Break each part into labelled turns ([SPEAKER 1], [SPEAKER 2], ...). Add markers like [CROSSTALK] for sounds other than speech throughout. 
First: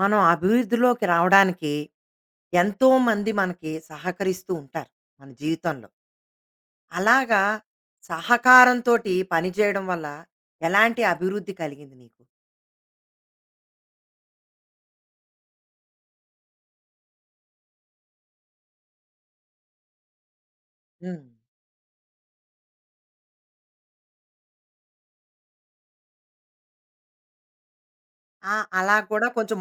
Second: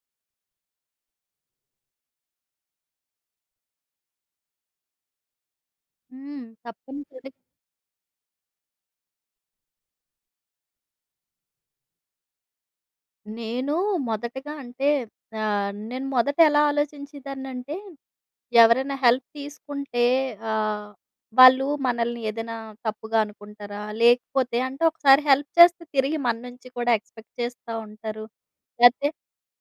[SPEAKER 1] మనం అభివృద్ధిలోకి రావడానికి ఎంతో మంది మనకి సహకరిస్తూ ఉంటారు మన జీవితంలో.
[SPEAKER 2] హ్మ్. తప్పనిసరి.
[SPEAKER 1] అలాగా సహకారంతోటి పని చేయడం వల్ల ఎలాంటి అభివృద్ధి కలిగింది నీకు?
[SPEAKER 2] నేను మొదటగా అంటే నేను మొదట ఎలా ఆలోచించేదాన్నంటే, ఎవరైనా హెల్ప్ తీసుకుంటే ఆహ్,
[SPEAKER 1] హ్మ్.
[SPEAKER 2] వాళ్ళు మనల్ని ఏదైనా తప్పుగా అనుకుంటారా? లేకపోతే అంటే ఒకసారి హెల్ప్ చేస్తే తిరిగి మన నుంచి కూడా ఎక్స్‌పెక్ట్ చేస్తా ఉంటారు.
[SPEAKER 1] ఆ! అలా
[SPEAKER 2] లేతే
[SPEAKER 1] కూడా కొంచెం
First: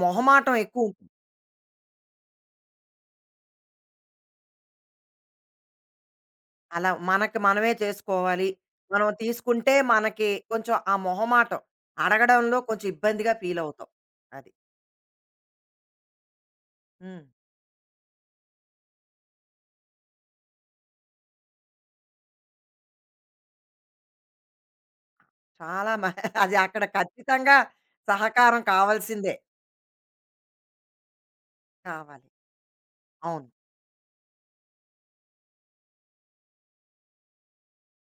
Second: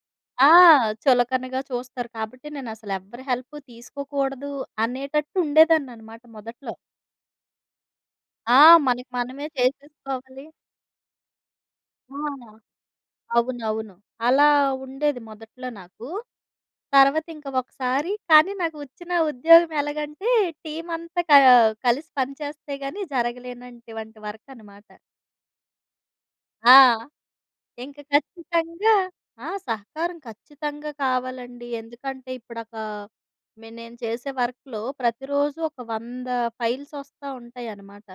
[SPEAKER 2] ఆ!
[SPEAKER 1] మొహమాటం ఎక్కువుంటుంది.
[SPEAKER 2] చులకనగా చూస్తారు. కాబట్టి నేనసలు ఎవ్వరి హెల్ప్ తీసుకోకూడదు అనేటట్టు ఉండేదాన్ననమాట మొదట్లో.
[SPEAKER 1] అలా మనకి మనమే చేసుకోవాలి.
[SPEAKER 2] ఆ!
[SPEAKER 1] మనం
[SPEAKER 2] మనకి మనమే
[SPEAKER 1] తీసుకుంటే మనకి
[SPEAKER 2] చేసేసుకోవాలి.
[SPEAKER 1] కొంచెం ఆ మొహమాటం
[SPEAKER 2] ఆ!
[SPEAKER 1] అడగడంలో కొంచెం ఇబ్బందిగా ఫీలవుతాం.
[SPEAKER 2] అవునవును. అలా
[SPEAKER 1] అది.
[SPEAKER 2] ఉండేది మొదట్లో నాకు.
[SPEAKER 1] హ్మ్.
[SPEAKER 2] తర్వాత ఇంక ఒకసారి కానీ నాకు వచ్చిన ఉద్యోగం ఎలాగంటే టీమంతా క కలిసి పనిచేస్తే గాని జరగలేనంటివంటి వర్క్ అనమాట.
[SPEAKER 1] చాలా మ [LAUGHS] అది
[SPEAKER 2] ఆ!
[SPEAKER 1] అక్కడ ఖచ్చితంగా
[SPEAKER 2] ఇంక
[SPEAKER 1] సహకారం
[SPEAKER 2] ఖచ్చితంగా
[SPEAKER 1] కావాల్సిందే.
[SPEAKER 2] ఆ! సహకారం ఖచ్చితంగా కావాలండి.
[SPEAKER 1] కావాలి.
[SPEAKER 2] ఎందుకంటే ఇప్పుడొక
[SPEAKER 1] అవును.
[SPEAKER 2] నేను చేసే వర్క్‌లో ప్రతిరోజు ఒక 100 ఫైల్స్ ఒస్తా ఉంటాయనమాట.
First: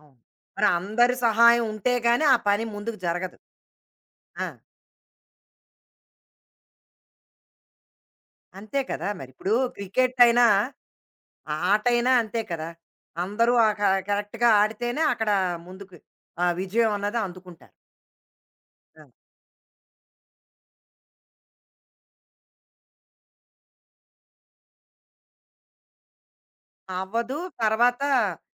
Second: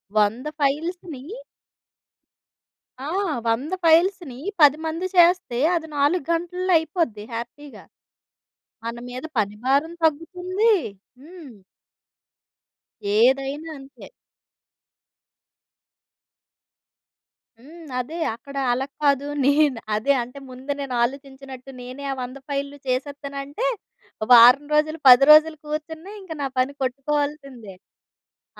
[SPEAKER 1] అవును.
[SPEAKER 2] 100
[SPEAKER 1] మరి అందరి
[SPEAKER 2] ఫైల్స్‌ని
[SPEAKER 1] సహాయం ఉంటే గాని ఆ పని ముందుకు
[SPEAKER 2] ఆ!
[SPEAKER 1] జరగదు.
[SPEAKER 2] 100 ఫైల్స్‌ని
[SPEAKER 1] ఆ!
[SPEAKER 2] 10 మంది చేస్తే అది 4 గంటల్లో అయిపోద్ది హ్యాపీగా.
[SPEAKER 1] అంతే
[SPEAKER 2] మన
[SPEAKER 1] కదా!
[SPEAKER 2] మీద
[SPEAKER 1] మరి. ఇప్పుడు
[SPEAKER 2] పని భారం
[SPEAKER 1] క్రికెట్ అయినా,
[SPEAKER 2] తగ్గుతుంది.
[SPEAKER 1] ఆ
[SPEAKER 2] హ్మ్.
[SPEAKER 1] ఆటైనా అంతే కదా! అందరూ ఆ
[SPEAKER 2] ఏదైనా
[SPEAKER 1] క
[SPEAKER 2] అంతే.
[SPEAKER 1] కరెక్ట్‌గా ఆడితేనే అక్కడ ముందుకు ఆహ్, విజయం అన్నది అందుకుంటారు.
[SPEAKER 2] హ్మ్. అదే అక్కడ అలా
[SPEAKER 1] ఆ!
[SPEAKER 2] కాదు. [LAUGHS] నేను అదే అంటే ముందు నేను ఆలోచించినట్టు నేనే ఆ 100 ఫైల్‌లు చేసేత్తానంటే, వారం రోజులు, 10 రోజులు కూర్చున్నా ఇంక నా పని
[SPEAKER 1] అవ్వదు.
[SPEAKER 2] కొట్టుకోవాల్సిందే.
[SPEAKER 1] తర్వాత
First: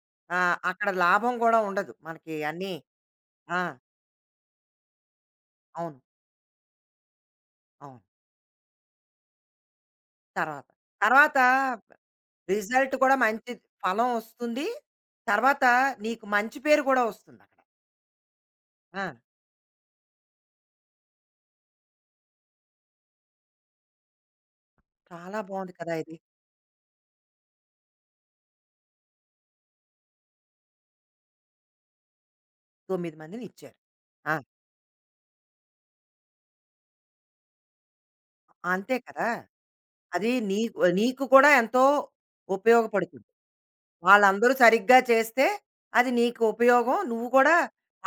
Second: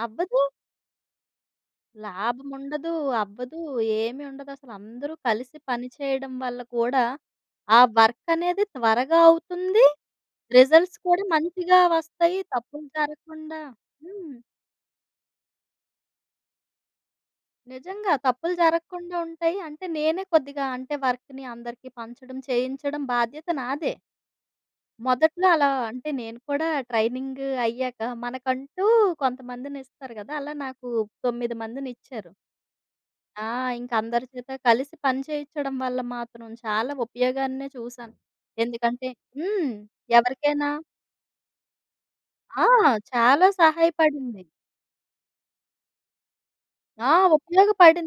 [SPEAKER 2] అవ్వదు.
[SPEAKER 1] ఆహ్, అక్కడ లాభం గూడా ఉండదు. మనకి
[SPEAKER 2] లాభం
[SPEAKER 1] అన్నీ
[SPEAKER 2] ఉండదు. అవ్వదు.
[SPEAKER 1] ఆ!
[SPEAKER 2] ఏమి ఉండదసలు. అందరూ కలిసి పని
[SPEAKER 1] అవును.
[SPEAKER 2] చేయడం వల్ల కూడా ఆ
[SPEAKER 1] అవును.
[SPEAKER 2] వర్క్ అనేది త్వరగా అవుతుంది.
[SPEAKER 1] తర్వాత.
[SPEAKER 2] రిజల్ట్స్ కూడా
[SPEAKER 1] తర్వాత
[SPEAKER 2] మంచిగా వస్తాయి. తప్పులు
[SPEAKER 1] రిజల్ట్ కూడా మంచి
[SPEAKER 2] జరగకుండా.
[SPEAKER 1] ఫలం
[SPEAKER 2] హ్మ్.
[SPEAKER 1] వస్తుంది. తర్వాత నీకు మంచి పేరు గూడా వస్తుందక్కడ.
[SPEAKER 2] నిజంగా. తప్పులు
[SPEAKER 1] ఆ!
[SPEAKER 2] జరగకుండా ఉంటాయి. అంటే నేనే కొద్దిగా అంటే వర్క్‌ని అందరికి పంచడం, చేయించడం బాధ్యత నాదే.
[SPEAKER 1] చాలా
[SPEAKER 2] మొదట్లో అలా
[SPEAKER 1] బావుంది కదా!
[SPEAKER 2] అంటే
[SPEAKER 1] ఇది.
[SPEAKER 2] నేను కూడా ట్రైనింగ్ అయ్యాక మనకంటూ కొంతమందినిస్తారు గదా! అలా నాకు 9 మందినిచ్చారు.
[SPEAKER 1] 9
[SPEAKER 2] ఆ!
[SPEAKER 1] మందినిచ్చారు.
[SPEAKER 2] ఇంక అందరి
[SPEAKER 1] ఆ!
[SPEAKER 2] చేత కలిసి పని చేయించడం వల్ల మాత్రం చాలా ఉపయోగాన్నే చూసాను.
[SPEAKER 1] అంతే
[SPEAKER 2] ఎందుకంటే
[SPEAKER 1] కదా!
[SPEAKER 2] హ్మ్.
[SPEAKER 1] అది
[SPEAKER 2] ఎవరికైనా
[SPEAKER 1] నీకు నీకు కూడా ఎంతో
[SPEAKER 2] ఆ!
[SPEAKER 1] ఉపయోగపడుతుంది.
[SPEAKER 2] చాలా సహాయపడింది.
[SPEAKER 1] వాళ్ళందరూ సరిగ్గా చేస్తే అది నీకు ఉపయోగం.
[SPEAKER 2] ఆ!
[SPEAKER 1] నువ్వు కూడా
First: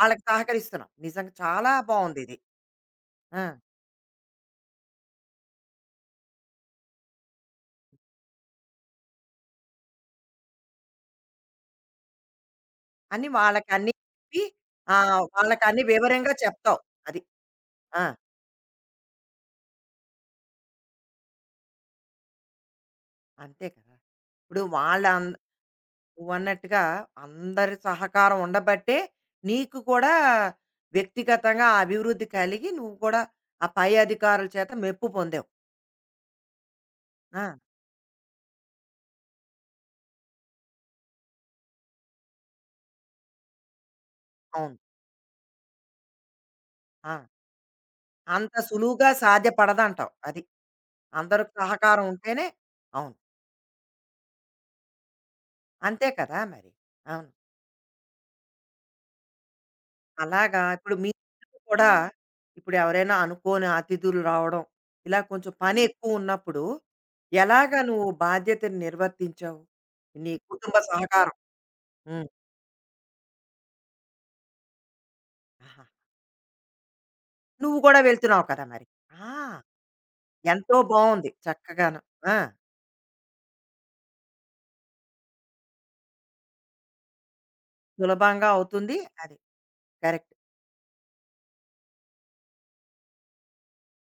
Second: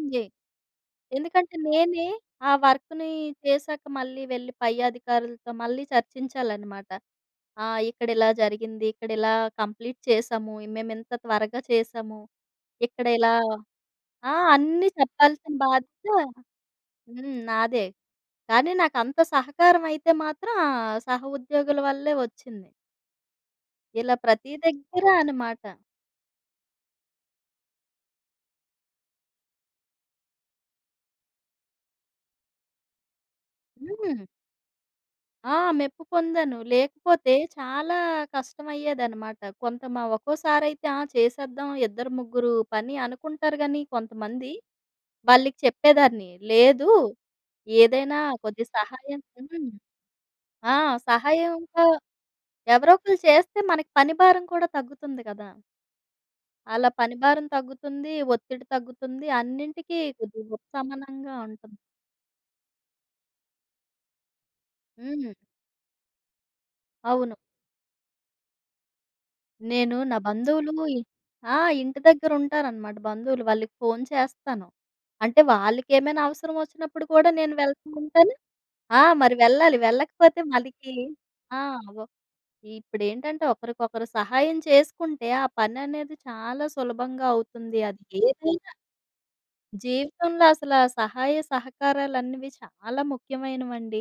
[SPEAKER 1] వాళ్ళకి సహకరిస్తున్నావు. నిజంగా
[SPEAKER 2] ఎందుకంటే
[SPEAKER 1] చాలా
[SPEAKER 2] నేనే
[SPEAKER 1] బావుందిది.
[SPEAKER 2] ఆ వర్క్‌ని
[SPEAKER 1] ఆ!
[SPEAKER 2] చేశాక మళ్ళీ వెళ్లి పై అధికారులతో మళ్ళీ చర్చించాలనమాట. ఆ! ఇక్కడ ఇలా జరిగింది. ఇక్కడ ఇలా కంప్లీట్ చేశాము. మేమింత త్వరగా చేశాము. ఇక్కడ
[SPEAKER 1] అని
[SPEAKER 2] ఇలా
[SPEAKER 1] వాళ్ళకన్నీ
[SPEAKER 2] ఆ!
[SPEAKER 1] చెప్పి
[SPEAKER 2] అన్నీ
[SPEAKER 1] ఆహ్,
[SPEAKER 2] చెప్పాల్సిన
[SPEAKER 1] వాళ్ళకన్నీ
[SPEAKER 2] బాధ్యత
[SPEAKER 1] వివరంగా చెప్తావు. అది.
[SPEAKER 2] హ్మ్. నాదే.
[SPEAKER 1] ఆ!
[SPEAKER 2] కానీ నాకంత సహకారం అయితే మాత్రం ఆ సహ ఉద్యోగుల వల్లే వచ్చింది.
[SPEAKER 1] అంతే కదా!
[SPEAKER 2] ఇలా ప్రతి
[SPEAKER 1] ఇప్పుడు
[SPEAKER 2] దగ్గర
[SPEAKER 1] వాళ్ళం
[SPEAKER 2] అనమాట.
[SPEAKER 1] నువ్వన్నట్టుగా అందరి సహకారం ఉండబట్టే నీకు కూడా వ్యక్తిగతంగా ఆ అభివృద్ధి కలిగి నువ్వు కూడా ఆ పై
[SPEAKER 2] హ్మ్.
[SPEAKER 1] అధికారుల చేత మెప్పు పొందావు.
[SPEAKER 2] ఆ! మెప్పు పొందాను. లేకపోతే
[SPEAKER 1] ఆ!
[SPEAKER 2] చాలా కష్టమయ్యేదనమాట. కొంత మా ఒక్కోసారయితే ఆ! చేసేద్దాం ఇద్దరు, ముగ్గురు పని అనుకుంటారు గానీ కొంతమంది,
[SPEAKER 1] అవును.
[SPEAKER 2] వాళ్ళకి చెప్పేదాన్ని. లేదు
[SPEAKER 1] ఆ!
[SPEAKER 2] ఏదైనా
[SPEAKER 1] అంత
[SPEAKER 2] కొద్ది
[SPEAKER 1] సులువుగా
[SPEAKER 2] సహాయం హ్మ్.
[SPEAKER 1] సాధ్యపడదంటావు. అది.
[SPEAKER 2] ఆ!
[SPEAKER 1] అందరి
[SPEAKER 2] సహాయంగా
[SPEAKER 1] సహకారం ఉంటేనే
[SPEAKER 2] ఎవరో
[SPEAKER 1] అవును.
[SPEAKER 2] ఒకళ్ళు చేస్తే మనకి పని భారం కూడా తగ్గుతుంది కదా!
[SPEAKER 1] అంతే కదా మరి.
[SPEAKER 2] అలా పని
[SPEAKER 1] అవును.
[SPEAKER 2] భారం తగ్గుతుంది, ఒత్తిడి తగ్గుతుంది, అన్నింటికి కొద్దిగా
[SPEAKER 1] అలాగా ఇప్పుడు మీ
[SPEAKER 2] ఉపశమనంగా
[SPEAKER 1] ఇంట్లో
[SPEAKER 2] ఉంటుంది.
[SPEAKER 1] కూడా ఇప్పుడు ఎవరైనా అనుకోని అతిథులు రావడం, ఇలా
[SPEAKER 2] హ్మ్.
[SPEAKER 1] కొంచెం పని ఎక్కువ ఉన్నప్పుడు
[SPEAKER 2] అవును.
[SPEAKER 1] ఎలాగా నువ్వు బాధ్యతను నిర్వర్తించావు?
[SPEAKER 2] నేను నా
[SPEAKER 1] నీ
[SPEAKER 2] బంధువులు
[SPEAKER 1] కుటుంబ
[SPEAKER 2] ఇ
[SPEAKER 1] సహకారం.
[SPEAKER 2] ఆ! ఇంటి
[SPEAKER 1] హ్మ్.
[SPEAKER 2] దగ్గరుంటారనమాట బంధువులు. వాళ్ళకి ఫోను చేస్తాను. అంటే
[SPEAKER 1] ఆహా!
[SPEAKER 2] వాళ్ళకేమైనా అవసరం వచ్చినప్పుడు కూడా నేను
[SPEAKER 1] నువ్వు
[SPEAKER 2] వెళ్తూ
[SPEAKER 1] కూడా
[SPEAKER 2] ఉంటాను.
[SPEAKER 1] వెళ్తున్నావు కదా మరి.
[SPEAKER 2] ఆ!
[SPEAKER 1] ఆ!
[SPEAKER 2] మరి వెళ్ళాలి. వెళ్ళకపోతే
[SPEAKER 1] ఎంతో
[SPEAKER 2] మనకి
[SPEAKER 1] బావుంది
[SPEAKER 2] ఆ!
[SPEAKER 1] చక్కగాను.
[SPEAKER 2] ఒ
[SPEAKER 1] ఆ!
[SPEAKER 2] ఇప్పుడేంటంటే ఒకరికొకరు సహాయం చేసుకుంటే ఆ పననేది చాలా సులభంగా అవుతుంది. అది
[SPEAKER 1] సులభంగా
[SPEAKER 2] ఏదైనా
[SPEAKER 1] అవుతుంది. అది కరెక్ట్.
[SPEAKER 2] జీవితంలో అసలా సహాయ సహకారాలన్నవి చాలా ముఖ్యమైనవండి.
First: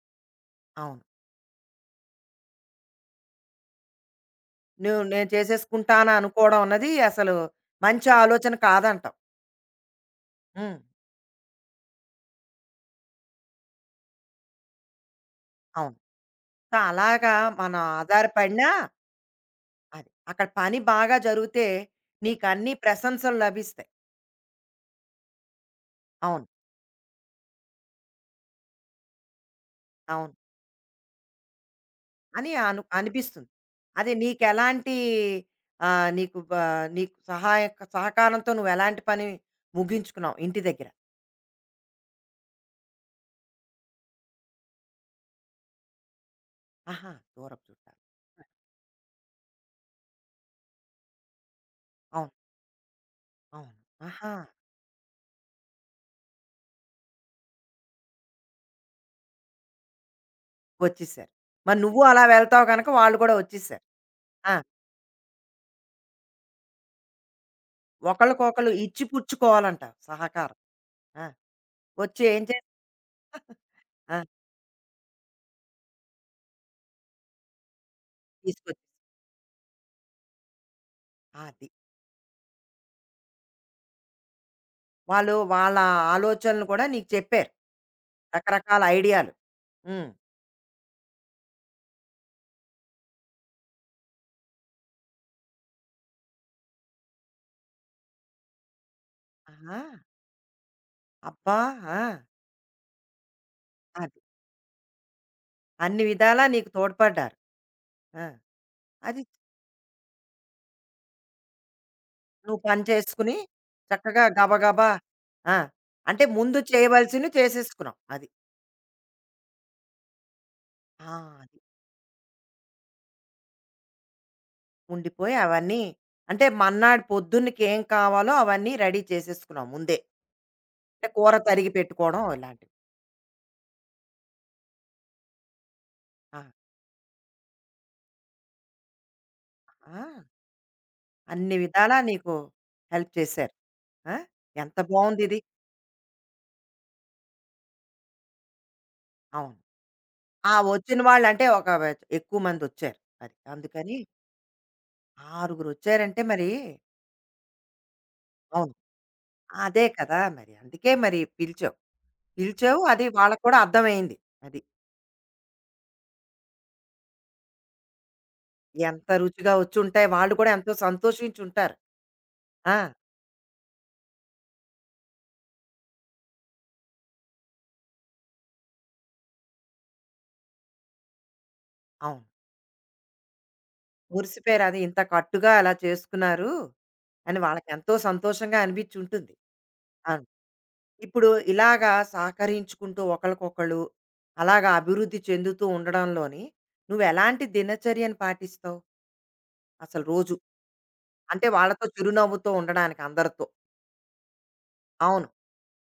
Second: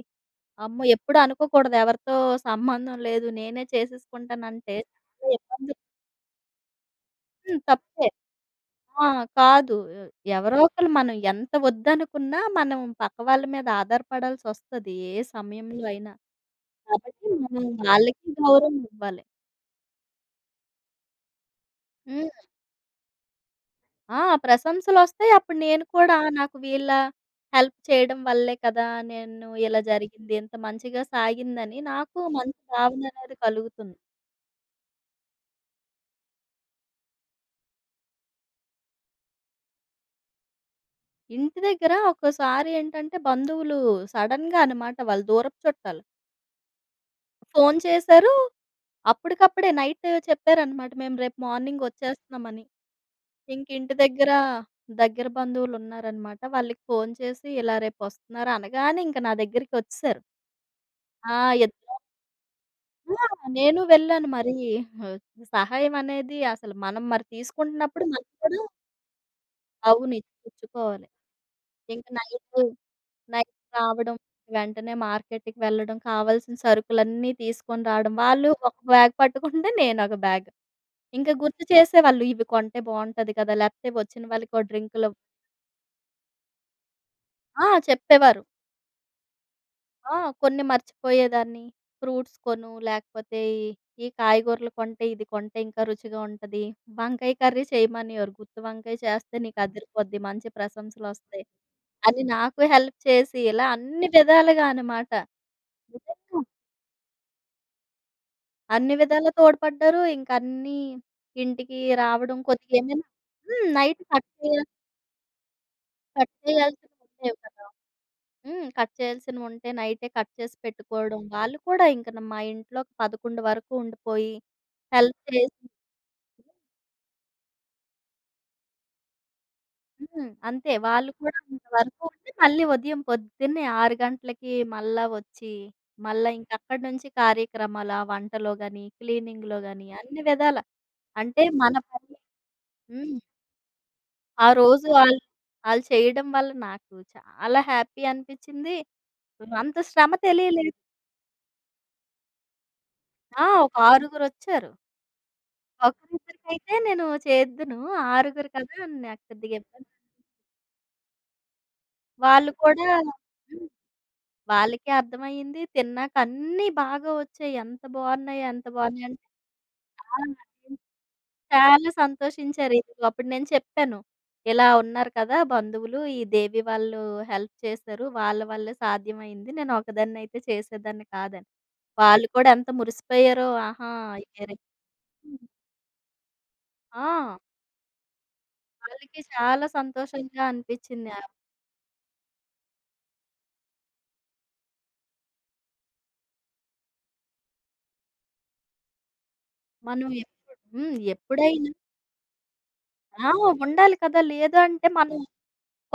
[SPEAKER 2] అమ్మో!
[SPEAKER 1] అవును.
[SPEAKER 2] ఎప్పుడు అనుకోకూడదు ఎవరితో సంబంధం లేదు నేనే చేసేసుకుంటానంటే
[SPEAKER 1] నువ్వు నేను
[SPEAKER 2] చాలా ఇబ్బంది
[SPEAKER 1] చేసేసుకుంటాను అనుకోవడం అన్నది అసలు
[SPEAKER 2] హ్మ్. తప్పే.
[SPEAKER 1] మంచి ఆలోచన
[SPEAKER 2] ఆ!
[SPEAKER 1] కాదంటావు.
[SPEAKER 2] కాదు. ఎవరో
[SPEAKER 1] హ్మ్.
[SPEAKER 2] ఒకళ్ళు మనం ఎంత వద్దనుకున్నా, మనం పక్క వాళ్ళ మీద ఆధారపడాల్సొస్తది. ఏ సమయంలో
[SPEAKER 1] అవును.
[SPEAKER 2] అయినా.
[SPEAKER 1] సో,
[SPEAKER 2] కాబట్టి
[SPEAKER 1] అలాగా
[SPEAKER 2] మనం
[SPEAKER 1] మనం
[SPEAKER 2] వాళ్ళకి
[SPEAKER 1] ఆధారపడినా
[SPEAKER 2] గౌరవం ఇవ్వాలి.
[SPEAKER 1] అది. అక్కడ పని బాగా జరిగితే
[SPEAKER 2] హ్మ్.
[SPEAKER 1] నీకన్ని ప్రశంసలు లభిస్తాయి.
[SPEAKER 2] ఆ! ప్రశంసలొస్తాయి. అప్పుడు నేను కూడా
[SPEAKER 1] అవును.
[SPEAKER 2] నాకు వీళ్ళ హెల్ప్ చేయడం వల్లే కదా! నేను ఇలా
[SPEAKER 1] అవును.
[SPEAKER 2] జరిగింది. ఇంత మంచిగా సాగిందని నాకు
[SPEAKER 1] అని
[SPEAKER 2] మంచి
[SPEAKER 1] అను
[SPEAKER 2] భావన అనేది
[SPEAKER 1] అనిపిస్తుంది.
[SPEAKER 2] కలుగుతుంది.
[SPEAKER 1] అది నీకెలాంటి ఆహ్, నీకు బ నీకు సహాయక సహకారంతో నువ్వెలాంటి పని ముగించుకున్నావు ఇంటి దగ్గర?
[SPEAKER 2] ఇంటి దగ్గర ఒక్కోసారి ఏంటంటే బంధువులు సడెన్‌గా అనమాట వాళ్ళు దూరపు చుట్టాలు.
[SPEAKER 1] ఆహా! దూరపు
[SPEAKER 2] ఫోను
[SPEAKER 1] చుట్టాలు.
[SPEAKER 2] చేశారు అప్పటికప్పుడే నైట్ చెప్పారనమాట. మేము రేపు మార్నింగ్
[SPEAKER 1] అవును.
[SPEAKER 2] ఒచ్చేస్తున్నామని. ఇంక
[SPEAKER 1] అవును.
[SPEAKER 2] ఇంటి దగ్గర,
[SPEAKER 1] ఆహా!
[SPEAKER 2] దగ్గర బంధువులున్నారనమాట. వాళ్ళకి ఫోను చేసి ఇలా రేపొస్తున్నారు అనగానే ఇంక నా దగ్గరికొచ్చేసారు.
[SPEAKER 1] వచ్చేసారు.
[SPEAKER 2] ఆ!
[SPEAKER 1] మరి
[SPEAKER 2] ఇద్దరం
[SPEAKER 1] నువ్వు అలా వెళ్తావు గనక వాళ్ళు
[SPEAKER 2] ఆ!
[SPEAKER 1] కూడా
[SPEAKER 2] నేను
[SPEAKER 1] వచ్చేసారు.
[SPEAKER 2] వెళ్ళాను మరి
[SPEAKER 1] ఆ!
[SPEAKER 2] ఆ, సహాయం అనేది అసలు మనం మరి తీసుకుంటున్నప్పుడు మనం కూడా
[SPEAKER 1] ఒకళ్ళకొకళ్ళు ఇచ్చిపుచ్చుకోవాలంటావు
[SPEAKER 2] అవును.
[SPEAKER 1] సహకారం.
[SPEAKER 2] ఇచ్చిపుచ్చుకోవాలి.
[SPEAKER 1] ఆ!
[SPEAKER 2] ఇంక
[SPEAKER 1] వచ్చి ఏం
[SPEAKER 2] నైటు,
[SPEAKER 1] చేస్
[SPEAKER 2] నైట్ రావడం,
[SPEAKER 1] ఆ!
[SPEAKER 2] వెంటనే మార్కెట్‌కి వెళ్ళడం, కావాల్సిన సరుకులన్నీ తీసుకొని రావడం. వాళ్ళు ఒక
[SPEAKER 1] తీసుకొచ్చి
[SPEAKER 2] బ్యాగ్ పట్టుకుంటే నేనొక బ్యాగ్. ఇంకా గుర్తు
[SPEAKER 1] అది.
[SPEAKER 2] చేసేవాళ్ళు. ఇవి కొంటే బావుంటది కదా! లేపోతే వచ్చిన వాళ్ళకో డ్రింకులు
[SPEAKER 1] వాళ్ళు వాళ్ళ ఆలోచనలు కూడా నీకు చెప్పారు.
[SPEAKER 2] ఆ! చెప్పేవారు.
[SPEAKER 1] రకరకాల ఐడియాలు. హ్మ్.
[SPEAKER 2] ఆ! కొన్ని మర్చిపోయేదాన్ని. ఫ్రూట్స్ కొను, లేకపోతే ఈ ఈ కాయగూరలు కొంటే, ఇది కొంటే ఇంకా రుచిగా ఉంటది. వంకాయ కర్రీ చేయమనేవారు. గుత్తి వంకాయ చేస్తే నీకు
[SPEAKER 1] ఆహా!
[SPEAKER 2] అదిరిపోద్ది. మంచి ప్రశంసలొస్తాయి.
[SPEAKER 1] అబ్బా! ఆ!
[SPEAKER 2] అని నాకు హెల్ప్ చేసి ఇలా అన్ని
[SPEAKER 1] అది.
[SPEAKER 2] విధాలుగా అనమాట.
[SPEAKER 1] అన్ని
[SPEAKER 2] నిజంగా
[SPEAKER 1] విధాలా నీకు తోడ్పడ్డారు. ఆ!
[SPEAKER 2] అన్ని
[SPEAKER 1] అది
[SPEAKER 2] విధాలా తోడ్పడ్డారు. ఇంక అన్నీ ఇంటికి రావడం
[SPEAKER 1] నువ్వు
[SPEAKER 2] కొద్దిగా
[SPEAKER 1] పని
[SPEAKER 2] ఏమైనా
[SPEAKER 1] చేసుకుని
[SPEAKER 2] హ్మ్. నైట్
[SPEAKER 1] చక్కగా
[SPEAKER 2] కట్ చేయాల్
[SPEAKER 1] గబగబా ఆ! అంటే
[SPEAKER 2] కట్
[SPEAKER 1] ముందు
[SPEAKER 2] చేయాల్సినవి
[SPEAKER 1] చేయవలసినవి
[SPEAKER 2] ఉండేవి కదా!
[SPEAKER 1] చేసేసుకున్నావు. అది.
[SPEAKER 2] హ్మ్. కట్ చేయాల్సినవుంటే నైటే కట్ చేసి
[SPEAKER 1] ఆ!
[SPEAKER 2] పెట్టుకోవడం. వాళ్ళు
[SPEAKER 1] అది.
[SPEAKER 2] కూడా ఇంక మా ఇంట్లో 11 వరకు ఉండిపోయి హెల్ప్
[SPEAKER 1] ఉండిపోయి
[SPEAKER 2] చేసి
[SPEAKER 1] అవన్నీ అంటే మన్నాడు పొద్దున్నకి ఏం కావాలో అవన్నీ రెడీ చేసేసుకున్నాం ముందే.
[SPEAKER 2] హ్మ్. అంతే.
[SPEAKER 1] అంటే
[SPEAKER 2] వాళ్ళు
[SPEAKER 1] కూర
[SPEAKER 2] కూడా
[SPEAKER 1] తరిగి
[SPEAKER 2] అంతవరకు
[SPEAKER 1] పెట్టుకోవడం
[SPEAKER 2] ఉండి మళ్ళీ
[SPEAKER 1] ఇలాంటివి.
[SPEAKER 2] ఉదయం పొద్దున్నే 6 గంటలకి మళ్ళా వచ్చి, మళ్ళా
[SPEAKER 1] ఆ!
[SPEAKER 2] ఇంకక్కడి నుంచి కార్యక్రమాలు. ఆ వంటలో గాని, క్లీనింగ్‌లో గాని
[SPEAKER 1] ఆ!
[SPEAKER 2] అన్ని విధాల. అంటే
[SPEAKER 1] అన్ని
[SPEAKER 2] మన
[SPEAKER 1] విధాలా
[SPEAKER 2] పని
[SPEAKER 1] నీకు హెల్ప్
[SPEAKER 2] హ్మ్.
[SPEAKER 1] చేశారు. ఆ!
[SPEAKER 2] ఆ
[SPEAKER 1] ఎంత
[SPEAKER 2] రోజు ఆళ్ళు
[SPEAKER 1] బావుందిది.
[SPEAKER 2] ఆళ్ళు చేయడం వల్ల నాకు చాలా హ్యాపీ అనిపిచ్చింది.
[SPEAKER 1] అవును.
[SPEAKER 2] అంత శ్రమ
[SPEAKER 1] ఆ!
[SPEAKER 2] తెలియలేదు.
[SPEAKER 1] వచ్చిన వాళ్ళంటే ఒక వ ఎక్కువ మందొచ్చారు. అది.
[SPEAKER 2] ఆ! ఒక
[SPEAKER 1] అందుకని
[SPEAKER 2] ఆరుగురొచ్చారు.
[SPEAKER 1] ఆరుగురొచ్చారంటే మరి
[SPEAKER 2] ఒకరిద్దరికైతే నేను చేద్దును. ఆరుగురు
[SPEAKER 1] అవును.
[SPEAKER 2] కదా! నాకు కొద్దిగా
[SPEAKER 1] అదే
[SPEAKER 2] ఇబ్బంది.
[SPEAKER 1] కదా! మరి. అందుకే మరి పిలిచావు.
[SPEAKER 2] వాళ్ళు
[SPEAKER 1] పిలిచావు
[SPEAKER 2] కూడా
[SPEAKER 1] అది వాళ్ళకి కూడా
[SPEAKER 2] హ్మ్.
[SPEAKER 1] అర్థమయింది. అది.
[SPEAKER 2] వాళ్ళకి అర్థమయ్యింది. తిన్నాక అన్నీ బాగా వచ్చాయి. ఎంత బాగున్నాయి, ఎంత బాగున్నాయి
[SPEAKER 1] ఎంత
[SPEAKER 2] అంటే
[SPEAKER 1] రుచిగా వచ్చుంటాయి.
[SPEAKER 2] ఆ!
[SPEAKER 1] వాళ్ళు కూడా ఎంతో సంతోషించుంటారు.
[SPEAKER 2] చాలా సంతోషించారు.
[SPEAKER 1] ఆ!
[SPEAKER 2] ఇదిగో అప్పుడు నేను చెప్పాను. ఇలా ఉన్నారు కదా! బంధువులు ఈ దేవి వాళ్ళు హెల్ప్ చేశారు. వాళ్ళ వల్లే సాధ్యమైంది. నేను ఒకదాన్ని అయితే చేసేదాన్ని కాదని.
[SPEAKER 1] అవును.
[SPEAKER 2] వాళ్ళు కూడా ఎంత మురిసిపోయారో ఆహా! ఈ
[SPEAKER 1] మురిసిపోయారు.
[SPEAKER 2] రెసిపీ
[SPEAKER 1] అది ఇంత కట్టుగా అలా చేసుకున్నారు
[SPEAKER 2] ఆ!
[SPEAKER 1] అని వాళ్ళకెంతో సంతోషంగా
[SPEAKER 2] వాళ్ళకి
[SPEAKER 1] అనిపించుంటుంది.
[SPEAKER 2] చాలా
[SPEAKER 1] అవును.
[SPEAKER 2] సంతోషంగా అనిపించింది.
[SPEAKER 1] ఇప్పుడు ఇలాగా సహకరించుకుంటూ ఒకళ్ళకొకళ్ళు అలాగా అభివృద్ధి చెందుతూ ఉండడంలోని నువ్వెలాంటి దినచర్యను పాటిస్తావు? అసలు
[SPEAKER 2] మనం
[SPEAKER 1] రోజు.
[SPEAKER 2] ఎప్పుడు హ్మ్.
[SPEAKER 1] అంటే
[SPEAKER 2] ఎప్పుడైనా
[SPEAKER 1] వాళ్ళతో చిరునవ్వుతో ఉండడానికి
[SPEAKER 2] ఆ!
[SPEAKER 1] అందరితో.
[SPEAKER 2] ఉండాలి కదా! లేదు అంటే మనం
[SPEAKER 1] అవును.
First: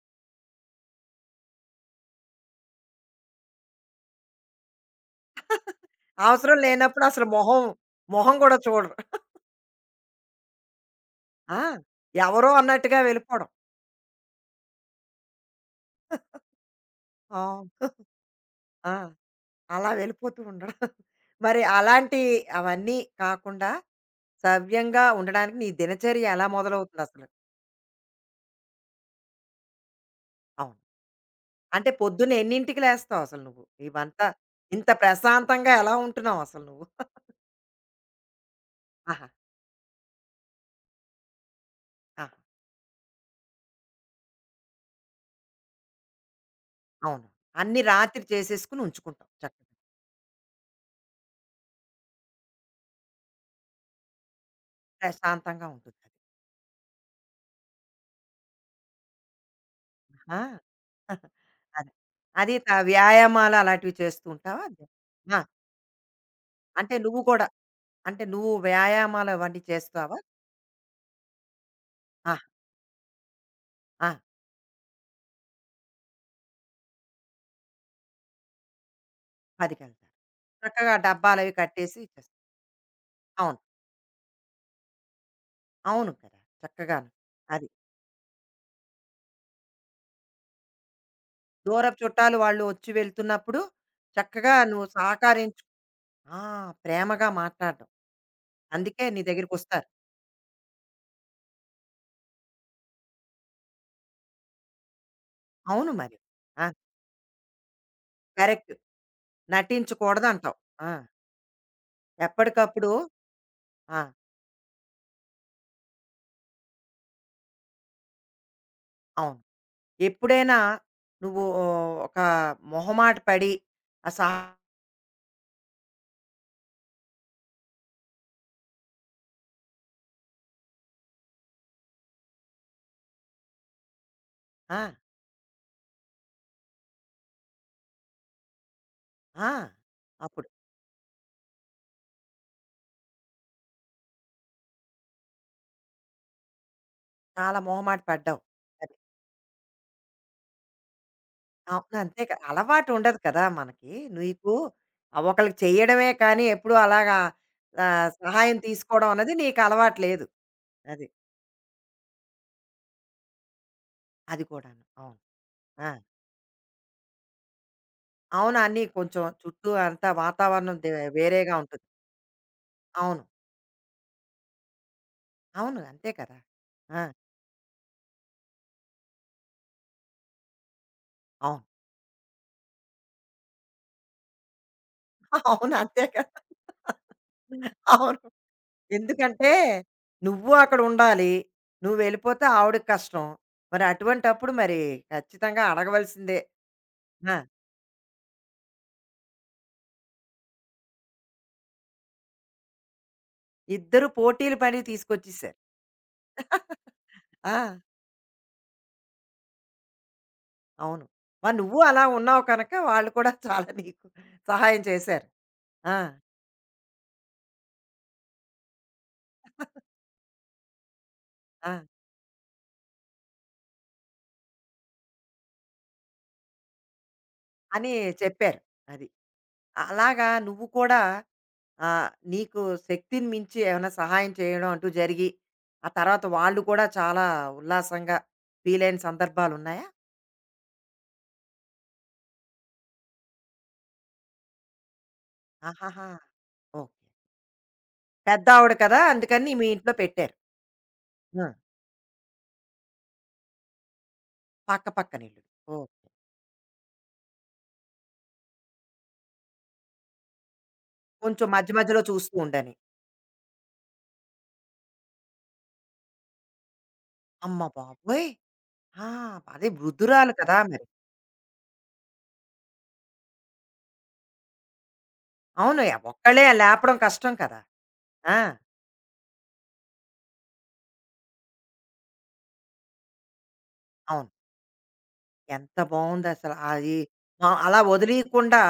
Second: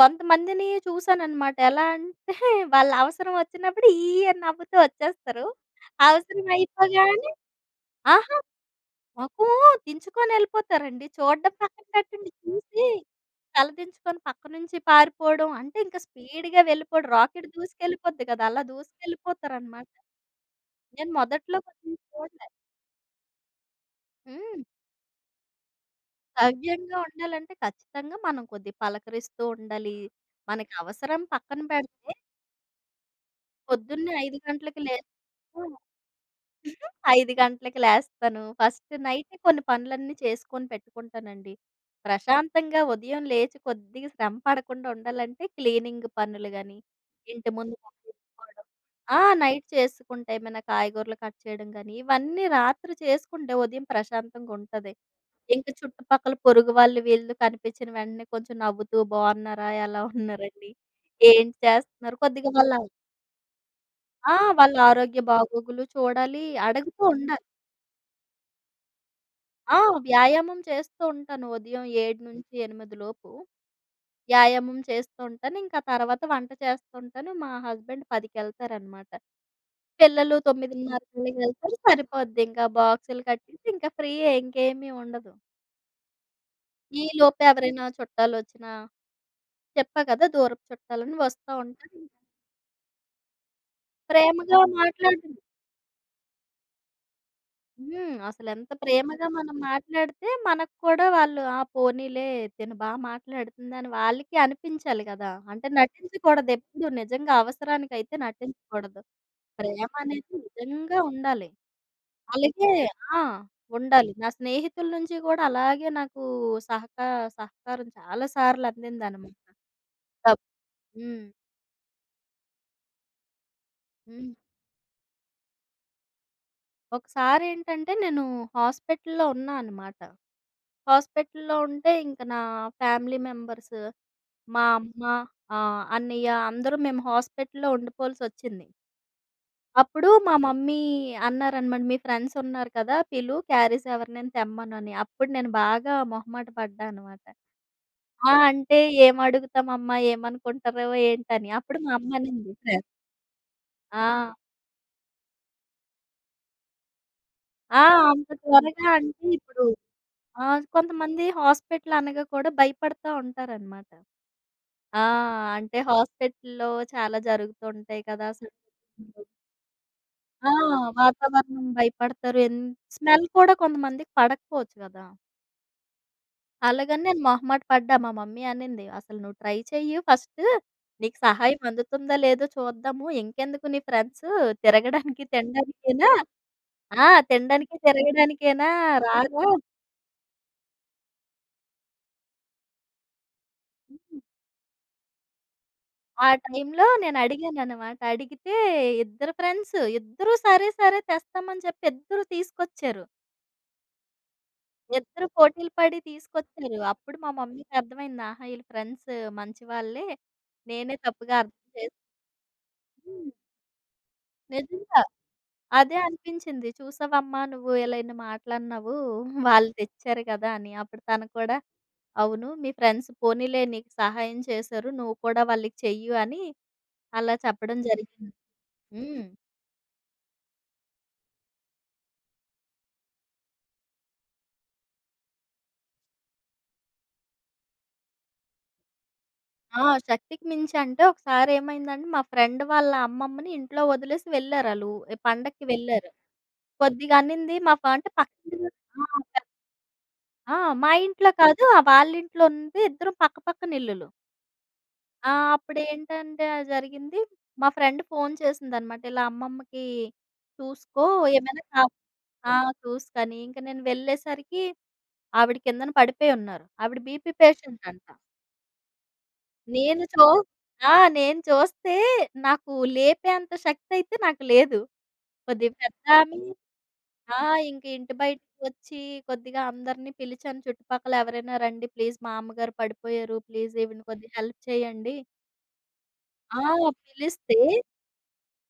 [SPEAKER 2] కొంతమందిని చూసానన్నమాట. ఎలా అంటే వాళ్ళ అవసరం వచ్చినప్పుడు ఈ అని నవ్వుతూ వచ్చేస్తారు.
[SPEAKER 1] [LAUGHS]
[SPEAKER 2] అవసరం
[SPEAKER 1] అవసరం లేనప్పుడు అసలు
[SPEAKER 2] అయిపోగానే
[SPEAKER 1] మొహం, మొహం
[SPEAKER 2] ఆహా!
[SPEAKER 1] కూడా చూడరు.
[SPEAKER 2] మొఖం దించుకొని ఎళ్ళిపోతారండి. చూడడం
[SPEAKER 1] ఆ!
[SPEAKER 2] పక్కన పెట్టండి.
[SPEAKER 1] ఎవరో
[SPEAKER 2] చూసి
[SPEAKER 1] అన్నట్టుగా వెళ్ళిపోవడం.
[SPEAKER 2] తలదించుకొని పక్క నుంచి పారిపోవడం. అంటే ఇంకా స్పీడ్‌గా వెళ్ళిపోవడం. రాకెట్
[SPEAKER 1] అవును. [LAUGHS]
[SPEAKER 2] దూసుకెళ్ళిపోద్ది కదా! అలా
[SPEAKER 1] ఆ!
[SPEAKER 2] దూసుకెళ్ళిపోతారన్నమాట.
[SPEAKER 1] అలా వెళ్ళిపోతూ ఉండడం.
[SPEAKER 2] నేను మొదట్లో
[SPEAKER 1] మరి
[SPEAKER 2] కొంచెం
[SPEAKER 1] అలాంటి
[SPEAKER 2] చూడలే.
[SPEAKER 1] అవన్నీ కాకుండా
[SPEAKER 2] హ్మ్.
[SPEAKER 1] సవ్యంగా ఉండడానికి నీ దినచర్య ఎలా
[SPEAKER 2] సవ్యంగా
[SPEAKER 1] మొదలవుతుందసలు?
[SPEAKER 2] ఉండాలంటే ఖచ్చితంగా మనం కొద్దిగా పలకరిస్తూ ఉండాలి. మనకి
[SPEAKER 1] అవును.
[SPEAKER 2] అవసరం పక్కన
[SPEAKER 1] అంటే
[SPEAKER 2] పెడితే
[SPEAKER 1] పొద్దున్న ఎన్నింటికి లేస్తావు అసలు నువ్వు?
[SPEAKER 2] పొద్దున్నే
[SPEAKER 1] ఇవంతా
[SPEAKER 2] 5 గంటలకి
[SPEAKER 1] ఇంత
[SPEAKER 2] లేస్తా
[SPEAKER 1] ప్రశాంతంగా ఎలా ఉంటున్నావసలు నువ్వు?
[SPEAKER 2] [LAUGHS] 5 గంటలకి లేస్తాను. ఫస్ట్
[SPEAKER 1] ఆహా!
[SPEAKER 2] నైటే కొన్ని పనులన్నీ చేసుకొని పెట్టుకుంటానండి.
[SPEAKER 1] ఆహా!
[SPEAKER 2] ప్రశాంతంగా ఉదయం లేచి కొద్దిగా శ్రమ పడకుండా ఉండాలంటే క్లీనింగ్ పనులు గాని,
[SPEAKER 1] అవును.
[SPEAKER 2] ఇంటి ముందు
[SPEAKER 1] అన్నీ రాత్రి
[SPEAKER 2] ముగ్గేసుకోవడం
[SPEAKER 1] చేసేసుకొని
[SPEAKER 2] ఆ!
[SPEAKER 1] ఉంచుకుంటావు
[SPEAKER 2] నైట్
[SPEAKER 1] చక్కగా.
[SPEAKER 2] చేసుకుంటే ఏమైనా కాయగూరలు కట్ చేయడం గాని, ఇవన్నీ రాత్రి చేసుకుంటే ఉదయం ప్రశాంతంగా ఉంటది.
[SPEAKER 1] ప్రశాంతంగా
[SPEAKER 2] ఇంక
[SPEAKER 1] ఉంటుంది. అది.
[SPEAKER 2] చుట్టుపక్కల పొరుగు వాళ్ళు వీళ్ళు కనిపించిన వెంటనే కొంచెం నవ్వుతూ బాగున్నారా? ఎలా
[SPEAKER 1] ఆహా!
[SPEAKER 2] ఉన్నారండి?
[SPEAKER 1] [LAUGHS]
[SPEAKER 2] ఏం
[SPEAKER 1] అది.
[SPEAKER 2] చేస్తున్నారు? కొద్దిగా
[SPEAKER 1] అది త
[SPEAKER 2] వాళ్ళ
[SPEAKER 1] వ్యాయామాలు అలాంటివి చేస్తూ
[SPEAKER 2] ఆ!
[SPEAKER 1] ఉంటావా?
[SPEAKER 2] వాళ్ళ
[SPEAKER 1] అదే.
[SPEAKER 2] ఆరోగ్య
[SPEAKER 1] ఆ!
[SPEAKER 2] బాగోగులు చూడాలి.
[SPEAKER 1] అంటే
[SPEAKER 2] అడుగుతూ
[SPEAKER 1] నువ్వు
[SPEAKER 2] ఉండాలి.
[SPEAKER 1] కూడా అంటే నువ్వు వ్యాయామాలు అవన్నీ
[SPEAKER 2] ఆ!
[SPEAKER 1] చేస్తావా?
[SPEAKER 2] వ్యాయామం చేస్తూ ఉంటాను. ఉదయం
[SPEAKER 1] ఆ!
[SPEAKER 2] 7-8 లోపు
[SPEAKER 1] ఆ!
[SPEAKER 2] వ్యాయామం చేస్తూ ఉంటాను. ఇంకా తర్వాత వంట చేస్తూ ఉంటాను. మా హస్బెండ్ 10కి వెళ్తారనమాట.
[SPEAKER 1] 10
[SPEAKER 2] పిల్లలు
[SPEAKER 1] చక్కగా
[SPEAKER 2] 9:30
[SPEAKER 1] డబ్బాలవి
[SPEAKER 2] వెళ్తారు.
[SPEAKER 1] కట్టేసి చేస్తావు.
[SPEAKER 2] సరిపోద్ది. ఇంకా బాక్సులు
[SPEAKER 1] అవును.
[SPEAKER 2] కట్టేసి ఇంకా ఫ్రీయే ఇంకేమీ ఉండదు.
[SPEAKER 1] అవును కదా! చక్కగాను.
[SPEAKER 2] ఈలోపు
[SPEAKER 1] అది.
[SPEAKER 2] ఎవరైనా చుట్టాలొచ్చినా చెప్పా కదా! దూరపు చుట్టాలని వస్తా
[SPEAKER 1] దూరపు
[SPEAKER 2] ఉంటారు.
[SPEAKER 1] చుట్టాలు వాళ్ళు వచ్చి వెళ్తున్నప్పుడు చక్కగా
[SPEAKER 2] ప్రేమగా
[SPEAKER 1] నువ్వు
[SPEAKER 2] మాట్లాడి
[SPEAKER 1] సహకరించు ఆ! ప్రేమగా మాట్లాడడం.
[SPEAKER 2] హ్మ్. అసలెంత
[SPEAKER 1] అందుకే నీ
[SPEAKER 2] ప్రేమగా మనం
[SPEAKER 1] దగ్గరికొస్తారు.
[SPEAKER 2] మాట్లాడితే మనకు కూడా వాళ్ళు ఆ! పోనీలే తిను బా మాట్లాడుతుందని వాళ్ళకి అనిపించాలి కదా! అంటే
[SPEAKER 1] అవును మరి.
[SPEAKER 2] నటించకూడదు
[SPEAKER 1] ఆ!
[SPEAKER 2] ఎప్పుడు నిజంగా అవసరానికైతే
[SPEAKER 1] కరెక్ట్.
[SPEAKER 2] నటించకూడదు. ప్రేమ అనేది
[SPEAKER 1] నటించకూడదంటావు. ఆ!
[SPEAKER 2] నిజంగా ఉండాలి. అలాగే
[SPEAKER 1] ఎప్పటికప్పుడు
[SPEAKER 2] ఆ!
[SPEAKER 1] ఆ!
[SPEAKER 2] ఉండాలి. నా స్నేహితుల నుంచి కూడా అలాగే నాకు సహకా సహకారం చాలా సార్లు అందిందనమాట.
[SPEAKER 1] అవును.
[SPEAKER 2] తప్
[SPEAKER 1] ఎప్పుడైనా
[SPEAKER 2] హ్మ్.
[SPEAKER 1] నువ్వు ఓ, ఒక మొహమాట పడి ఆ!
[SPEAKER 2] హ్మ్.
[SPEAKER 1] సహా
[SPEAKER 2] ఒకసారేంటంటే నేను హాస్పిటల్‌లో ఉన్నా అనమాట. హాస్పిటల్‌లో ఉంటే ఇంక నా ఫ్యామిలీ మెంబర్స్ మా
[SPEAKER 1] ఆ!
[SPEAKER 2] అమ్మ, అన్నయ్య అందరూ మేము హాస్పిటల్‌లో ఉండిపోవాల్సొచ్చింది.
[SPEAKER 1] ఆ!
[SPEAKER 2] అప్పుడు మా
[SPEAKER 1] అప్పుడు
[SPEAKER 2] మమ్మీ అన్నారనమాట, "మీ ఫ్రెండ్స్ ఉన్నారు కదా! పిలు క్యారేజ్ ఎవరినైనా తెమ్మనని." అప్పుడు నేను బాగా మొహమాట పడ్డా అనమాట.
[SPEAKER 1] చాలా మొహమాట
[SPEAKER 2] ఆ!
[SPEAKER 1] పడ్డావు.
[SPEAKER 2] అంటే "ఏమడుగుతామమ్మా? ఏమనుకుంటారో ఏంటని?" అప్పుడు మా
[SPEAKER 1] అవును.
[SPEAKER 2] అమ్మ
[SPEAKER 1] అంతే కదా!
[SPEAKER 2] అనింది. "ఫ్రె-
[SPEAKER 1] అలవాటు ఉండదు కదా మనకి.
[SPEAKER 2] ఆ!
[SPEAKER 1] నీకు ఆహ్, ఒకళ్ళకి చెయ్యడమే కానీ ఎప్పుడూ అలాగా
[SPEAKER 2] ఆ!
[SPEAKER 1] ఆహ్,
[SPEAKER 2] అంత
[SPEAKER 1] సహాయం
[SPEAKER 2] త్వరగా
[SPEAKER 1] తీసుకోవడం
[SPEAKER 2] అంటే
[SPEAKER 1] అన్నది నీకు
[SPEAKER 2] ఇప్పుడు
[SPEAKER 1] అలవాటు లేదు.
[SPEAKER 2] ఆ!
[SPEAKER 1] అది.
[SPEAKER 2] కొంతమంది హాస్పిటల్ అనగా కూడా భయపడతా ఉంటారనమాట.
[SPEAKER 1] అది కూడాను.
[SPEAKER 2] ఆ!
[SPEAKER 1] అవును.
[SPEAKER 2] అంటే
[SPEAKER 1] ఆ!
[SPEAKER 2] హాస్పిటల్‌లో చాలా జరుగుతుంటాయి కదా! అసలు
[SPEAKER 1] అవును. అన్నీ కొంచెం చుట్టూ అంతా
[SPEAKER 2] ఆ!
[SPEAKER 1] వాతావరణం దే వేరేగా
[SPEAKER 2] వాతావరణం
[SPEAKER 1] ఉంటుంది.
[SPEAKER 2] భయపడతారు.
[SPEAKER 1] అవును.
[SPEAKER 2] స్మెల్ కూడా కొంతమందికి పడకపోవచ్చు కదా!
[SPEAKER 1] అవును. అంతే కదా! ఆ!
[SPEAKER 2] అలాగని నేను మొహమాట పడ్డా. మా మమ్మీ అనింది, "అసలు నువ్వు ట్రై చెయ్యి ఫస్ట్. నీకు సహాయం
[SPEAKER 1] అవును.
[SPEAKER 2] అందుతుందా లేదో చూద్దాము. ఇంకెందుకు నీ ఫ్రెండ్స్ తిరగడానికి
[SPEAKER 1] [LAUGHS] అవును. అంతే
[SPEAKER 2] తినడానికేనా
[SPEAKER 1] కదా!
[SPEAKER 2] ఆ! తినడానికి
[SPEAKER 1] అవును.
[SPEAKER 2] తిరగడానికేనా రారా"
[SPEAKER 1] ఎందుకంటే నువ్వు అక్కడ ఉండాలి. నువ్వెళ్ళిపోతే ఆవిడకి కష్టం. మరి అటువంటప్పుడు మరి ఖచ్చితంగా
[SPEAKER 2] ఆ
[SPEAKER 1] అడగవలసిందే.
[SPEAKER 2] టైంలో
[SPEAKER 1] ఆ!
[SPEAKER 2] నేనడిగాననమాట. అడిగితే ఇద్దరు ఫ్రెండ్స్ ఇద్దరూ సరే, సరే తెస్తామని చెప్పి ఇద్దరు తీసుకొచ్చారు.
[SPEAKER 1] ఇద్దరు పోటీలు పడి
[SPEAKER 2] ఇద్దరు
[SPEAKER 1] తీసుకొచ్చేసారు.
[SPEAKER 2] పోటీలు పడి తీసుకొచ్చారు. అప్పుడు మా
[SPEAKER 1] ఆ!
[SPEAKER 2] మమ్మీకి అర్థమైంది. ఆహా! ఈళ్ళు ఫ్రెండ్స్ మంచివాళ్ళే. నేనే
[SPEAKER 1] అవును.
[SPEAKER 2] తప్పుగా
[SPEAKER 1] మరి
[SPEAKER 2] అర్థం
[SPEAKER 1] నువ్వు అలా ఉన్నావు కనుక వాళ్ళు కూడా
[SPEAKER 2] చేసుకొని
[SPEAKER 1] చాలా నీకు సహాయం
[SPEAKER 2] నిజంగా.
[SPEAKER 1] చేశారు. ఆ!
[SPEAKER 2] అదే అనిపించింది. చూసావమ్మా నువ్వు ఇలా ఇన్ని మాటలన్నావు. వాళ్ళు తెచ్చారు కదా! అని. అప్పుడు తను కూడా
[SPEAKER 1] ఆ!
[SPEAKER 2] అవును. మీ ఫ్రెండ్స్ పోనీలే నీకు సహాయం చేశారు. నువ్వు కూడా వాళ్ళకి చెయ్యు అని అలా చెప్పడం
[SPEAKER 1] అని
[SPEAKER 2] జరిగింది.
[SPEAKER 1] చెప్పారు. అది.
[SPEAKER 2] హ్మ్.
[SPEAKER 1] అలాగా నువ్వు కూడా ఆహ్, నీకు శక్తిని మించి ఏమైనా సహాయం చేయడం అంటూ జరిగి, ఆ తర్వాత వాళ్ళు కూడా చాలా ఉల్లాసంగా ఫీల్ అయిన
[SPEAKER 2] ఆ!
[SPEAKER 1] సందర్భాలున్నాయా?
[SPEAKER 2] శక్తికి మించి అంటే ఒకసారేమైందంటే మా ఫ్రెండ్ వాళ్ళ అమ్మమ్మని ఇంట్లో వదిలేసి వెళ్లారాళ్ళు. ఈ పండక్కి
[SPEAKER 1] ఆహాహా!
[SPEAKER 2] వెళ్లారు.
[SPEAKER 1] ఓకే.
[SPEAKER 2] కొద్దిగా అన్నింది మా అంటే పక్కింటిలో
[SPEAKER 1] పెద్దావిడ కదా!
[SPEAKER 2] ఆ! పెద్
[SPEAKER 1] అందుకని మీ ఇంట్లో పెట్టారు.
[SPEAKER 2] ఆ! మా ఇంట్లో
[SPEAKER 1] ఆ!
[SPEAKER 2] కాదు ఆ వాళ్ళింట్లో ఉంది. ఇద్దరం పక్క పక్కన ఇల్లులు.
[SPEAKER 1] పక్క పక్కన
[SPEAKER 2] ఆ!
[SPEAKER 1] ఇల్లులు. ఓకే.
[SPEAKER 2] అప్పుడేంటంటే జరిగింది. మా ఫ్రెండ్ ఫోను చేసిందనమాట. ఇలా అమ్మమ్మకి చూసుకో
[SPEAKER 1] కొంచెం
[SPEAKER 2] ఏమైనా
[SPEAKER 1] మధ్య
[SPEAKER 2] కా
[SPEAKER 1] మధ్యలో చూస్తూ
[SPEAKER 2] ఆ!
[SPEAKER 1] ఉండని.
[SPEAKER 2] చూసుకని. ఇంక నేను వెళ్ళేసరికి ఆవిడ కిందన పడిపోయున్నారు. ఆవిడ బీపీ
[SPEAKER 1] అమ్మ
[SPEAKER 2] పేషెంట్ అంట.
[SPEAKER 1] బాబోయ్! ఆ! అదే
[SPEAKER 2] నేను చో
[SPEAKER 1] వృద్ధురాలు కదా మరి.
[SPEAKER 2] ఆ! నేను చూస్తే నాకు లేపేంత శక్తయితే నాకు లేదు. కొద్దిగా
[SPEAKER 1] అవును.
[SPEAKER 2] పెద్దామె
[SPEAKER 1] ఒక్కళ్ళే లేపడం కష్టం
[SPEAKER 2] ఆ!
[SPEAKER 1] కదా!
[SPEAKER 2] ఇంక ఇంటి
[SPEAKER 1] ఆ!
[SPEAKER 2] బయటకొచ్చి కొద్దిగా అందరిని పిలిచాను. చుట్టుపక్కల ఎవరైనా రండి ప్లీజ్ మా అమ్మగారు పడిపోయారు. ప్లీజ్ ఈవిడని
[SPEAKER 1] అవును.
[SPEAKER 2] కొద్దిగా హెల్ప్ చేయండి.
[SPEAKER 1] ఎంత బావుందసల
[SPEAKER 2] ఆ!
[SPEAKER 1] అది ఆహ్,
[SPEAKER 2] పిలిస్తే
[SPEAKER 1] అలా వదిలీయకుండా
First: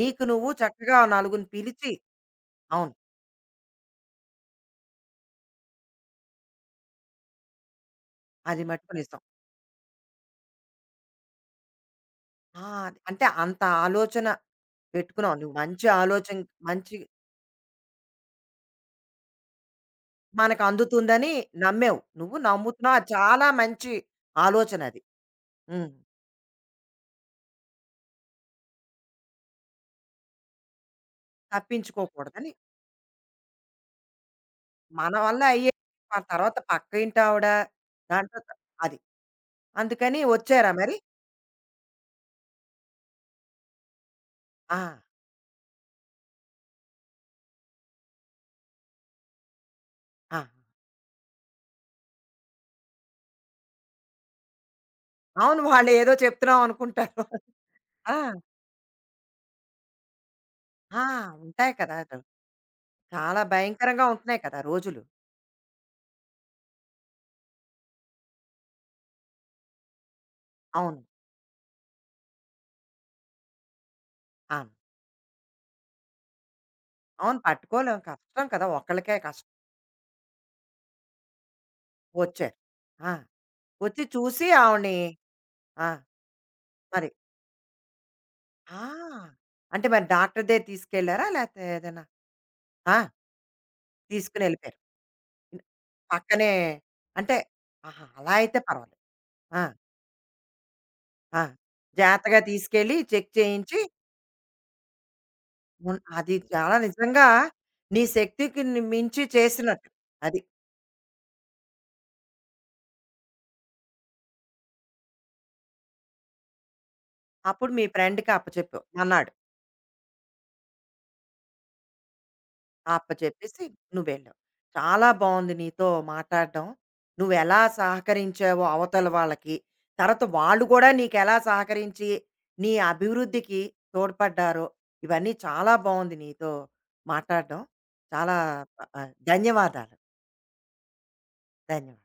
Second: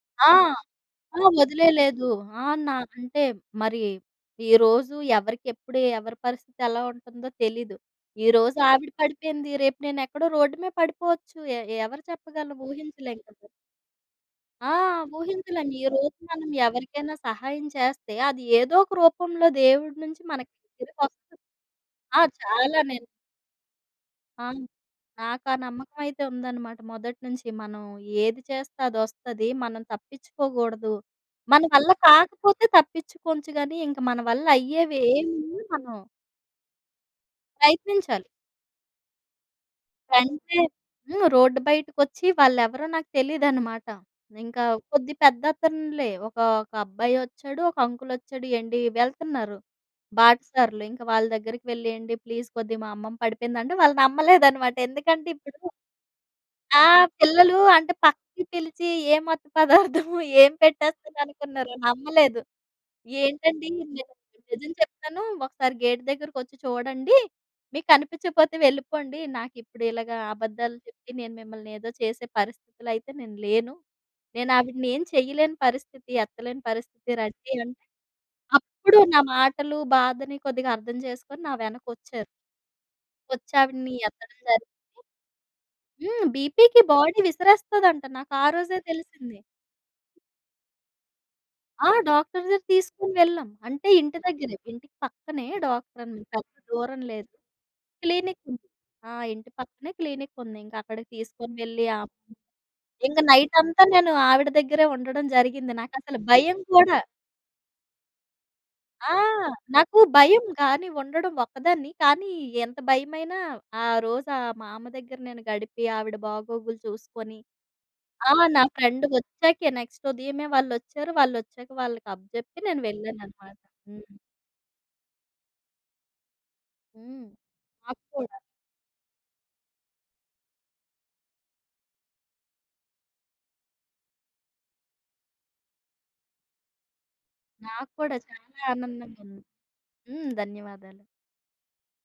[SPEAKER 1] నీకు
[SPEAKER 2] ఆ!
[SPEAKER 1] నువ్వు చక్కగా
[SPEAKER 2] ఆ!
[SPEAKER 1] నలుగురిని పిలిచి
[SPEAKER 2] వదిలేయలేదు. ఆ! నా
[SPEAKER 1] అవును.
[SPEAKER 2] అంటే మరి ఈరోజు ఎవరికెప్పుడు ఎవరి పరిస్థితి ఎలా ఉంటుందో తెలీదు. ఈరోజు
[SPEAKER 1] అది
[SPEAKER 2] ఆవిడ
[SPEAKER 1] మట్టుకు నిజం.
[SPEAKER 2] పడిపోయింది. రేపు నేనెక్కడో రోడ్డు మీద పడిపోవచ్చు. ఎవరు చెప్పగలరు?
[SPEAKER 1] ఆ!
[SPEAKER 2] ఊహించలేం
[SPEAKER 1] అంటే
[SPEAKER 2] కదా!
[SPEAKER 1] అంత ఆలోచన
[SPEAKER 2] ఆ!
[SPEAKER 1] పెట్టుకున్నావు. నువ్వు
[SPEAKER 2] ఊహించలేం.
[SPEAKER 1] మంచి
[SPEAKER 2] ఈరోజు
[SPEAKER 1] ఆలోచన
[SPEAKER 2] మనం
[SPEAKER 1] మంచి
[SPEAKER 2] ఎవరికైనా సహాయం చేస్తే, అది ఏదో ఒక రూపంలో దేవుడి నుంచి మనకి
[SPEAKER 1] మనకు అందుతుందని
[SPEAKER 2] తిరిగొస్తది.
[SPEAKER 1] నమ్మావు.
[SPEAKER 2] ఆ!
[SPEAKER 1] నువ్వు
[SPEAKER 2] చాలా
[SPEAKER 1] నమ్ముతున్నావు.
[SPEAKER 2] నేను
[SPEAKER 1] అది చాలా మంచి
[SPEAKER 2] ఆ!
[SPEAKER 1] ఆలోచనది.
[SPEAKER 2] నాకా
[SPEAKER 1] హ్మ్.
[SPEAKER 2] నమ్మకం అయితే ఉందనమాట మొదటి నుంచి. మనం ఏది చేస్తే అదొస్తది. మనం తప్పించుకోగూడదు. మన వల్ల
[SPEAKER 1] తప్పించుకోకూడదని
[SPEAKER 2] కాకపోతే తప్పించుకోవచ్చు గానీ, ఇంక మన వల్ల అయ్యేవి
[SPEAKER 1] మన వల్ల
[SPEAKER 2] ఏమున్నా
[SPEAKER 1] అయ్యే
[SPEAKER 2] మనం
[SPEAKER 1] ఆ తర్వాత పక్క ఇంటావిడ
[SPEAKER 2] ప్రయత్నించాలి.
[SPEAKER 1] దాంట్లో త- అది అందుకని
[SPEAKER 2] ఫ్రెండ్సే
[SPEAKER 1] వచ్చారా మరి
[SPEAKER 2] హ్మ్. రోడ్డు బయటకొచ్చి వాళ్ళెవరో నాకు తెలీదనమాట. ఇంకా
[SPEAKER 1] ఆ
[SPEAKER 2] కొద్ది పెద్దతనులే. ఒక, ఒక అబ్బాయొచ్చాడు, ఒక అంకులొచ్చాడు. ఏండి వెళ్తున్నారు
[SPEAKER 1] ఆ.
[SPEAKER 2] బాటసారులు. ఇంక వాళ్ళ దగ్గరికి వెళ్లి, "ఏండి ప్లీజ్ కొద్దిగా మా అమ్మమ్మ పడిపోయిందంటే" వాళ్ళు నమ్మలేదనమాట. ఎందుకంటే ఇప్పుడు
[SPEAKER 1] అవును వాళ్ళు ఏదో చెప్తున్నాం
[SPEAKER 2] ఆ!
[SPEAKER 1] అనుకుంటారు
[SPEAKER 2] పిల్లలు అంటే
[SPEAKER 1] ఆ
[SPEAKER 2] పక్కకి పిలిచి ఏం మత్తు పదార్థము, ఏం
[SPEAKER 1] ఆ
[SPEAKER 2] పెట్టేస్తారనుకున్నారు.
[SPEAKER 1] ఉంటాయి కదా అటు.
[SPEAKER 2] నమ్మలేదు.
[SPEAKER 1] చాలా
[SPEAKER 2] ఏంటండి నేను
[SPEAKER 1] భయంకరంగా ఉంటున్నాయి కదా
[SPEAKER 2] నిజం
[SPEAKER 1] రోజులు
[SPEAKER 2] చెప్తాను. ఒకసారి గేట్ దగ్గరకొచ్చి చూడండి. మీకు కనిపించకపోతే వెళ్ళిపోండి. నాకిప్పుడు ఇలాగా అబద్ధాలు
[SPEAKER 1] అవును
[SPEAKER 2] చెప్పి నేను మిమ్మల్ని ఏదో చేసే పరిస్థితిలో అయితే నేను లేను. నేను
[SPEAKER 1] అవును
[SPEAKER 2] ఆవిడని ఏం చేయలేని పరిస్థితి, ఎత్తలేని పరిస్థితి.
[SPEAKER 1] అవును
[SPEAKER 2] రండి అంటే
[SPEAKER 1] పట్టుకోలేం కష్టం కదా
[SPEAKER 2] అప్పుడు
[SPEAKER 1] ఒక్కళ్ళకే
[SPEAKER 2] నా
[SPEAKER 1] కష్టం
[SPEAKER 2] మాటలు, బాధని కొద్దిగా అర్థం చేసుకొని నా వెనకొచ్చారు.
[SPEAKER 1] వచ్చారు ఆ
[SPEAKER 2] వచ్చి ఆవిడని
[SPEAKER 1] వచ్చి
[SPEAKER 2] ఎత్తడం
[SPEAKER 1] చూసి
[SPEAKER 2] జరిగింది.
[SPEAKER 1] ఆవిడ్ని ఆ
[SPEAKER 2] హ్మ్. బీపీకి
[SPEAKER 1] మరి
[SPEAKER 2] బాడీ విసిరేస్తదంట. నాకు ఆ రోజే
[SPEAKER 1] ఆ
[SPEAKER 2] తెలిసింది.
[SPEAKER 1] అంటే మరి డాక్టర్ దగ్గర తీసుకెళ్లారా లేకపోతే
[SPEAKER 2] ఆ!
[SPEAKER 1] ఏదైనా
[SPEAKER 2] డాక్టర్ దగ్గరికి
[SPEAKER 1] ఆ
[SPEAKER 2] తీసుకొని వెళ్ళాం. అంటే ఇంటి
[SPEAKER 1] తీసుకుని
[SPEAKER 2] దగ్గరే.
[SPEAKER 1] వెళ్ళిపోయారు
[SPEAKER 2] ఇంటికి పక్కనే డాక్టర్ అన్నమాట.
[SPEAKER 1] పక్కనే
[SPEAKER 2] పెద్ద దూరం లేదు.
[SPEAKER 1] అంటే ఆహా, అలా
[SPEAKER 2] క్లినిక్
[SPEAKER 1] అయితే
[SPEAKER 2] ఉంది.
[SPEAKER 1] పర్వాలేదు
[SPEAKER 2] ఆ! ఇంటి
[SPEAKER 1] ఆ!
[SPEAKER 2] పక్కనే క్లినిక్ ఉంది. ఇంక అక్కడికి
[SPEAKER 1] ఆ!
[SPEAKER 2] తీసుకొని వెళ్ళి ఆ
[SPEAKER 1] జాగ్రత్తగా తీసుకెళ్ళి
[SPEAKER 2] ఇంక
[SPEAKER 1] చెక్ చేయించి
[SPEAKER 2] నైటంతా నేను ఆవిడ దగ్గరే ఉండడం జరిగింది.
[SPEAKER 1] ఉన్
[SPEAKER 2] నాకసలు
[SPEAKER 1] అది
[SPEAKER 2] భయం
[SPEAKER 1] చాలా
[SPEAKER 2] కూడా.
[SPEAKER 1] నిజంగా నీ శక్తికి ని
[SPEAKER 2] ఆ!
[SPEAKER 1] మించి చేసినట్టు.
[SPEAKER 2] నాకు
[SPEAKER 1] అది.
[SPEAKER 2] భయం గానీ ఉండడం ఒక్కదాన్ని. కానీ ఎంత భయమైనా ఆ రోజు ఆ మా అమ్మ దగ్గర నేను గడిపి ఆవిడ బాగోగులు చూసుకొని
[SPEAKER 1] అప్పుడు మీ ఫ్రెండ్‌కి
[SPEAKER 2] ఆ! నా
[SPEAKER 1] అప్పచెప్పావు.
[SPEAKER 2] ఫ్రెండ్
[SPEAKER 1] అన్నాడు.
[SPEAKER 2] వచ్చాకే నెక్స్ట్ ఉదయమే వాళ్ళొచ్చారు. వాళ్ళొచ్చాక వాళ్ళకి అప్పజెప్పి నేను వెళ్ళాననమాట.
[SPEAKER 1] అప్పచెప్పేసి
[SPEAKER 2] హ్మ్.
[SPEAKER 1] నువ్వు వెళ్ళావు. చాలా బావుంది నీతో మాట్లాడడం.
[SPEAKER 2] హ్మ్.
[SPEAKER 1] నువ్వెలా
[SPEAKER 2] నాకు కూడా.
[SPEAKER 1] సహకరించావో అవతల వాళ్ళకి, తర్వాత వాళ్ళు కూడా నీకెలా సహకరించి నీ అభివృద్ధికి తోడ్పడ్డారో, ఇవన్నీ చాలా బావుంది నీతో మాట్లాడడం.
[SPEAKER 2] నాకు కూడా
[SPEAKER 1] చాలా
[SPEAKER 2] చాలా
[SPEAKER 1] ఆహ్,
[SPEAKER 2] ఆనందంగా ఉంది.
[SPEAKER 1] ధన్యవాదాలు.
[SPEAKER 2] హ్మ్. ధన్యవాదాలు.
[SPEAKER 1] ధన్యవాదాలు.